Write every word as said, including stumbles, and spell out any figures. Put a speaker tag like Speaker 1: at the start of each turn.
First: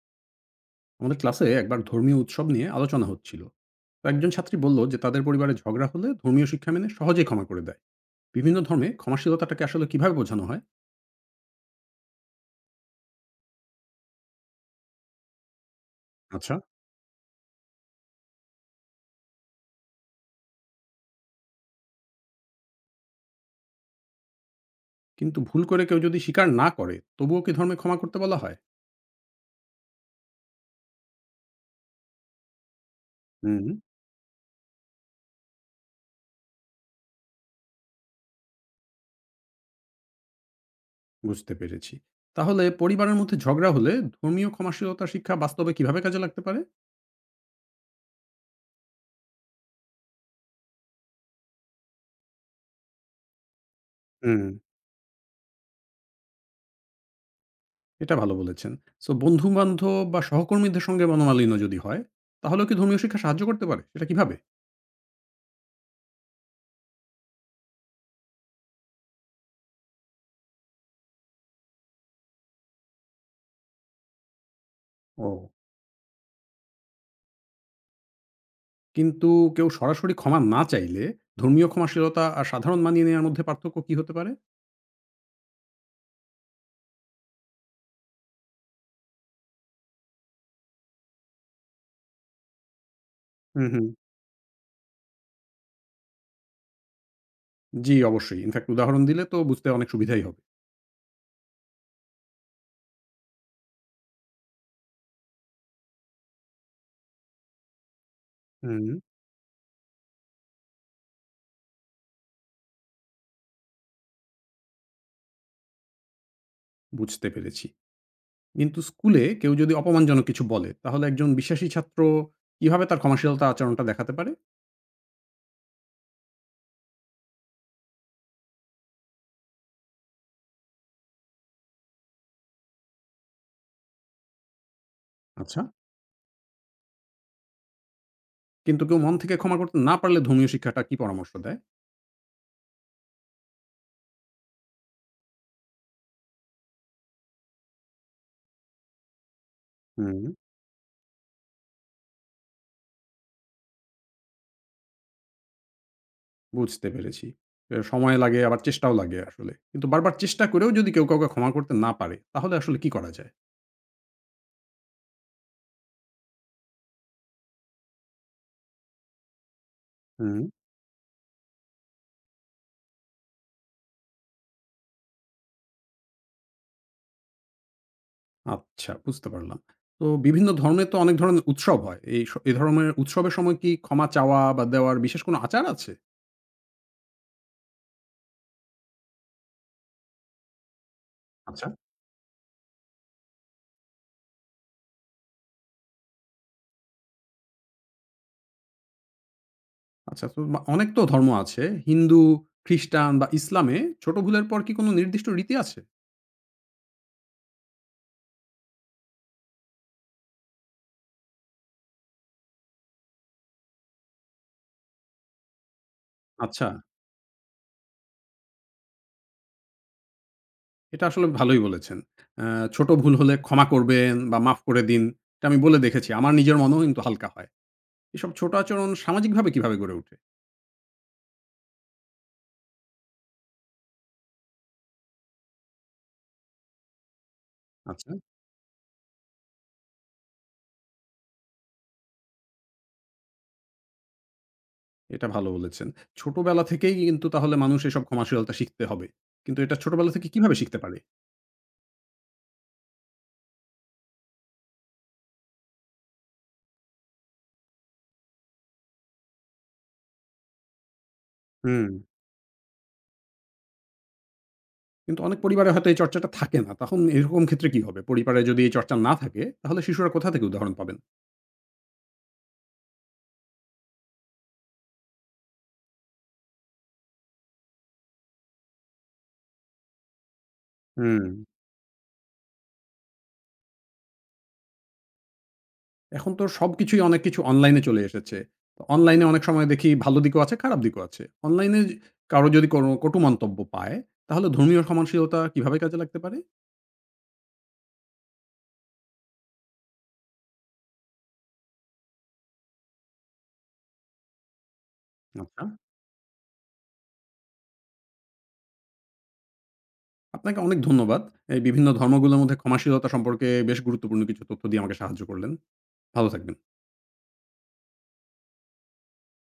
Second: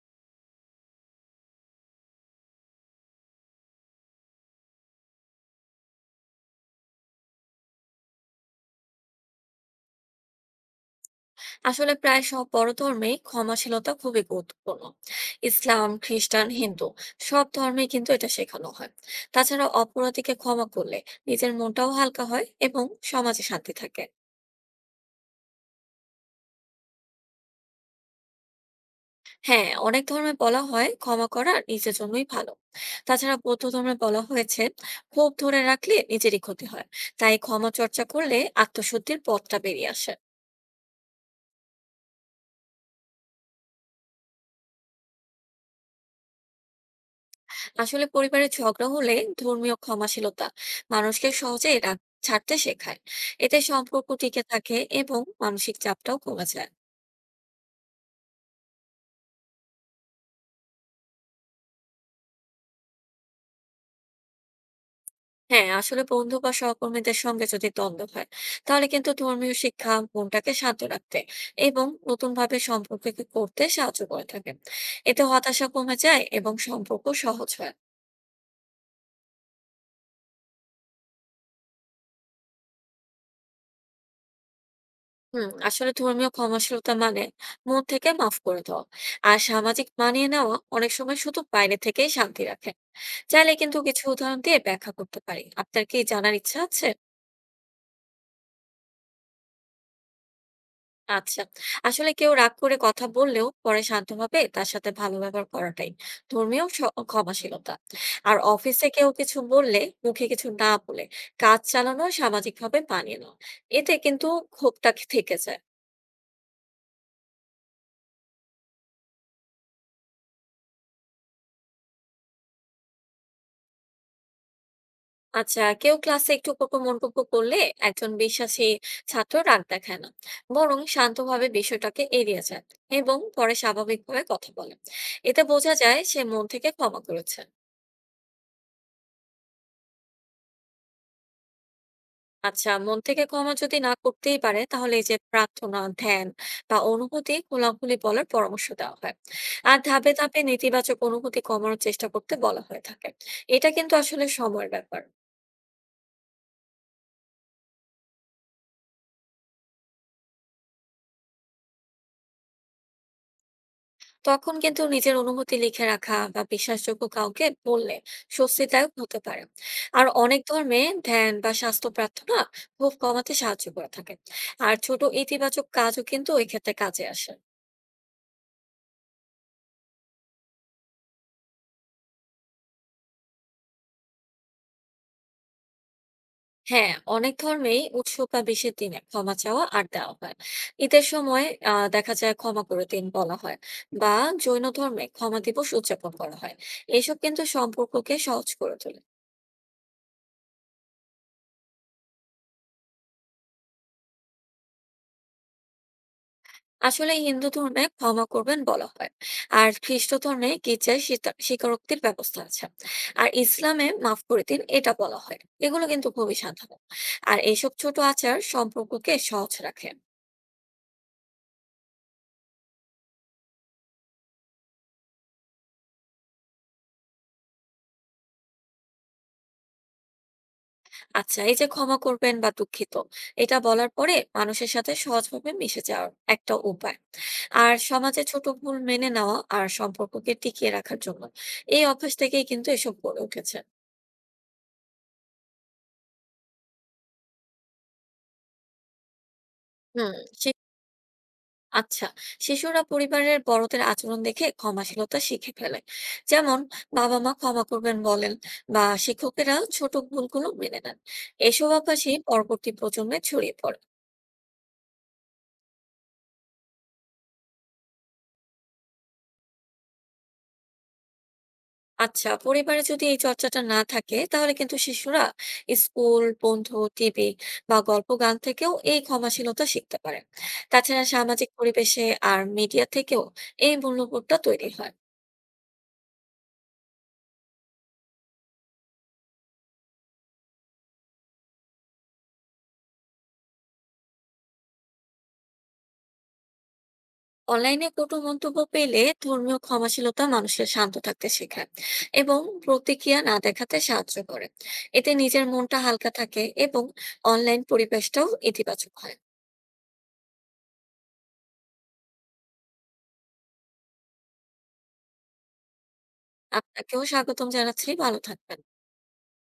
Speaker 1: আমাদের ক্লাসে একবার ধর্মীয় উৎসব নিয়ে আলোচনা হচ্ছিল। তো একজন ছাত্রী বলল যে তাদের পরিবারে ঝগড়া হলে ধর্মীয় শিক্ষা মেনে সহজেই ক্ষমা করে দেয়। বিভিন্ন ধর্মে ক্ষমাশীলতাটাকে আসলে কিভাবে বোঝানো হয়?
Speaker 2: আসলে প্রায় সব বড় ধর্মেই ক্ষমাশীলতা খুবই গুরুত্বপূর্ণ। ইসলাম, খ্রিস্টান,
Speaker 1: আচ্ছা।
Speaker 2: হিন্দু সব ধর্মে কিন্তু এটা শেখানো হয়। তাছাড়া অপরাধীকে ক্ষমা করলে নিজের মনটাও হালকা হয় এবং সমাজে শান্তি থাকে।
Speaker 1: কিন্তু ভুল করে কেউ যদি স্বীকার না করে তবুও কি ধর্মে ক্ষমা করতে বলা হয়?
Speaker 2: হ্যাঁ, অনেক ধর্মে বলা হয় ক্ষমা করা নিজের জন্যই ভালো। তাছাড়া বৌদ্ধ
Speaker 1: হুম,
Speaker 2: ধর্মে বলা হয়েছে ক্ষোভ ধরে রাখলে নিজেরই ক্ষতি হয়, তাই ক্ষমা চর্চা করলে আত্মশুদ্ধির পথটা বেরিয়ে আসে।
Speaker 1: বুঝতে পেরেছি। তাহলে পরিবারের মধ্যে ঝগড়া হলে ধর্মীয় ক্ষমাশীলতা শিক্ষা বাস্তবে কিভাবে কাজে লাগতে পারে?
Speaker 2: আসলে পরিবারের ঝগড়া হলে ধর্মীয় ক্ষমাশীলতা মানুষকে সহজে রাগ ছাড়তে শেখায়। এতে সম্পর্ক
Speaker 1: হুম,
Speaker 2: টিকে থাকে এবং মানসিক চাপটাও কমে যায়।
Speaker 1: এটা ভালো বলেছেন। সো বন্ধু বান্ধব বা সহকর্মীদের সঙ্গে মনোমালিন্য যদি হয়, তাহলে কি ধর্মীয় শিক্ষা সাহায্য করতে পারে? সেটা কিভাবে?
Speaker 2: হ্যাঁ, আসলে বন্ধু বা সহকর্মীদের সঙ্গে যদি দ্বন্দ্ব হয় তাহলে কিন্তু ধর্মীয় শিক্ষা মনটাকে শান্ত রাখতে এবং নতুন ভাবে সম্পর্ককে করতে সাহায্য করে থাকে। এতে
Speaker 1: ও,
Speaker 2: হতাশা কমে যায় এবং সম্পর্ক সহজ হয়।
Speaker 1: কিন্তু কেউ সরাসরি ক্ষমা না চাইলে ধর্মীয় ক্ষমাশীলতা আর সাধারণ মানিয়ে নেওয়ার মধ্যে পার্থক্য কি হতে পারে?
Speaker 2: হুম আসলে ধর্মীয় ক্ষমাশীলতা মানে মন থেকে মাফ করে দেওয়া, আর সামাজিক মানিয়ে নেওয়া অনেক সময় শুধু বাইরে থেকেই শান্তি রাখে। চাইলে
Speaker 1: হুম,
Speaker 2: কিন্তু
Speaker 1: হুম।
Speaker 2: কিছু উদাহরণ দিয়ে ব্যাখ্যা করতে পারি, আপনার কি জানার ইচ্ছা আছে?
Speaker 1: জি, অবশ্যই। ইনফেক্ট উদাহরণ দিলে তো বুঝতে অনেক সুবিধাই হবে।
Speaker 2: আচ্ছা, আসলে কেউ রাগ করে কথা বললেও পরে শান্তভাবে তার সাথে ভালো ব্যবহার করাটাই ধর্মীয় স- ক্ষমাশীলতা। আর অফিসে
Speaker 1: হুম।
Speaker 2: কেউ কিছু বললে মুখে কিছু না বলে কাজ চালানো সামাজিকভাবে মানিয়ে নেওয়া, এতে কিন্তু ক্ষোভটা থেকে যায়।
Speaker 1: বুঝতে পেরেছি। কিন্তু স্কুলে কেউ যদি অপমানজনক কিছু বলে, তাহলে একজন বিশ্বাসী ছাত্র কিভাবে তার ক্ষমাশীলতা আচরণটা দেখাতে পারে?
Speaker 2: আচ্ছা, কেউ ক্লাসে একটু কটু মন্তব্য করলে একজন বিশ্বাসী ছাত্র রাগ দেখায় না, বরং শান্তভাবে বিষয়টাকে এড়িয়ে যায় এবং পরে স্বাভাবিকভাবে কথা বলে। এতে
Speaker 1: আচ্ছা।
Speaker 2: বোঝা যায় সে মন থেকে ক্ষমা করেছে।
Speaker 1: কিন্তু কেউ মন থেকে ক্ষমা করতে না পারলে ধর্মীয় শিক্ষাটা কি পরামর্শ দেয়?
Speaker 2: আচ্ছা, মন থেকে ক্ষমা যদি না করতেই পারে তাহলে এই যে প্রার্থনা, ধ্যান বা অনুভূতি খোলাখুলি বলার পরামর্শ দেওয়া হয়। আর ধাপে
Speaker 1: হুম।
Speaker 2: ধাপে নেতিবাচক অনুভূতি কমানোর চেষ্টা করতে বলা হয়ে থাকে। এটা কিন্তু আসলে সময়ের ব্যাপার।
Speaker 1: বুঝতে পেরেছি। এ সময় লাগে আবার চেষ্টাও লাগে আসলে। কিন্তু বারবার চেষ্টা করেও যদি কেউ কাউকে ক্ষমা করতে না পারে, তাহলে আসলে কি করা যায়?
Speaker 2: তখন কিন্তু নিজের অনুভূতি লিখে রাখা বা বিশ্বাসযোগ্য কাউকে বললে স্বস্তিদায়ক হতে পারে। আর
Speaker 1: হুম।
Speaker 2: অনেক ধর্মে ধ্যান বা স্বাস্থ্য প্রার্থনা খুব কমাতে সাহায্য করে থাকে। আর ছোট ইতিবাচক কাজও কিন্তু ওই ক্ষেত্রে কাজে আসে।
Speaker 1: আচ্ছা, বুঝতে পারলাম। তো বিভিন্ন ধরনের তো অনেক ধরনের উৎসব হয়। এই স এই ধরনের উৎসবের সময় কি ক্ষমা চাওয়া বা দেওয়ার বিশেষ কোনো আচার আছে?
Speaker 2: হ্যাঁ, অনেক ধর্মেই উৎসব বা বিশেষ দিনে ক্ষমা চাওয়া আর দেওয়া হয়। ঈদের সময়
Speaker 1: আচ্ছা।
Speaker 2: আহ দেখা যায় ক্ষমা করে দিন বলা হয়, বা জৈন ধর্মে ক্ষমা দিবস উদযাপন করা হয়। এসব কিন্তু সম্পর্ককে সহজ করে তোলে।
Speaker 1: আচ্ছা, তো মা অনেক তো ধর্ম আছে। হিন্দু, খ্রিস্টান বা ইসলামে ছোট ভুলের পর কি কোনো নির্দিষ্ট রীতি আছে?
Speaker 2: আসলে হিন্দু ধর্মে ক্ষমা করবেন বলা হয়, আর খ্রিস্ট ধর্মে গির্জায় স্বীকার- স্বীকারোক্তির ব্যবস্থা আছে। আর ইসলামে মাফ করে দিন এটা বলা হয়। এগুলো কিন্তু খুবই
Speaker 1: আচ্ছা,
Speaker 2: সাধারণ, আর এইসব ছোট আচার সম্পর্ককে সহজ রাখে।
Speaker 1: এটা আসলে ভালোই বলেছেন। আ ছোট ভুল হলে ক্ষমা করবেন বা মাফ করে দিন। এটা আমি বলে দেখেছি। আমার নিজের মনেও কিন্তু হালকা হয়। এসব ছোট আচরণ সামাজিকভাবে কিভাবে গড়ে ওঠে?
Speaker 2: আচ্ছা, এই যে ক্ষমা করবেন বা দুঃখিত এটা বলার পরে মানুষের সাথে সহজভাবে মিশে যাওয়ার একটা উপায়। আর
Speaker 1: আচ্ছা।
Speaker 2: সমাজে ছোট ভুল মেনে নেওয়া আর সম্পর্ককে টিকিয়ে রাখার জন্য এই অভ্যাস থেকেই কিন্তু এসব গড়ে উঠেছে।
Speaker 1: এটা ভালো বলেছেন। ছোটবেলা থেকেই কিন্তু তাহলে মানুষ এসব কমার্শিয়ালটা শিখতে হবে। কিন্তু এটা ছোটবেলা
Speaker 2: হুম
Speaker 1: থেকে কিভাবে শিখতে পারে?
Speaker 2: আচ্ছা শিশুরা পরিবারের বড়দের আচরণ দেখে ক্ষমাশীলতা শিখে ফেলে। যেমন বাবা মা ক্ষমা করবেন বলেন, বা শিক্ষকেরা ছোট ভুলগুলো মেনে নেন। এসব
Speaker 1: হুম।
Speaker 2: অভ্যাসই পরবর্তী প্রজন্মে ছড়িয়ে পড়ে।
Speaker 1: কিন্তু অনেক পরিবারে হয়তো এই চর্চাটা থাকে না। তখন এরকম ক্ষেত্রে কি হবে? পরিবারে যদি এই চর্চা না থাকে তাহলে শিশুরা কোথা থেকে উদাহরণ পাবেন?
Speaker 2: আচ্ছা, পরিবারে যদি এই চর্চাটা না থাকে তাহলে কিন্তু শিশুরা স্কুল, বন্ধু, টিভি বা গল্প গান থেকেও এই ক্ষমাশীলতা শিখতে পারে। তাছাড়া
Speaker 1: হুম।
Speaker 2: সামাজিক পরিবেশে আর মিডিয়া থেকেও এই মূল্যবোধটা তৈরি হয়।
Speaker 1: এখন তো সবকিছুই অনেক কিছু অনলাইনে চলে এসেছে। তো অনলাইনে অনেক সময় দেখি ভালো দিকও আছে, খারাপ দিকও আছে। অনলাইনে কারো যদি কোনো কটু মন্তব্য পায় তাহলে ধর্মীয় সহনশীলতা কিভাবে কাজে লাগতে পারে?
Speaker 2: অনলাইনে কটু মন্তব্য পেলে ধর্মীয় ক্ষমাশীলতা মানুষের শান্ত থাকতে শেখায় এবং প্রতিক্রিয়া না দেখাতে সাহায্য করে। এতে নিজের
Speaker 1: আচ্ছা।
Speaker 2: মনটা হালকা থাকে এবং অনলাইন পরিবেশটাও ইতিবাচক হয়।
Speaker 1: আপনাকে অনেক ধন্যবাদ। এই বিভিন্ন ধর্মগুলোর মধ্যে ক্ষমাশীলতা সম্পর্কে বেশ গুরুত্বপূর্ণ কিছু তথ্য দিয়ে আমাকে সাহায্য করলেন। ভালো থাকবেন।
Speaker 2: আপনাকেও স্বাগতম জানাচ্ছি, ভালো থাকবেন।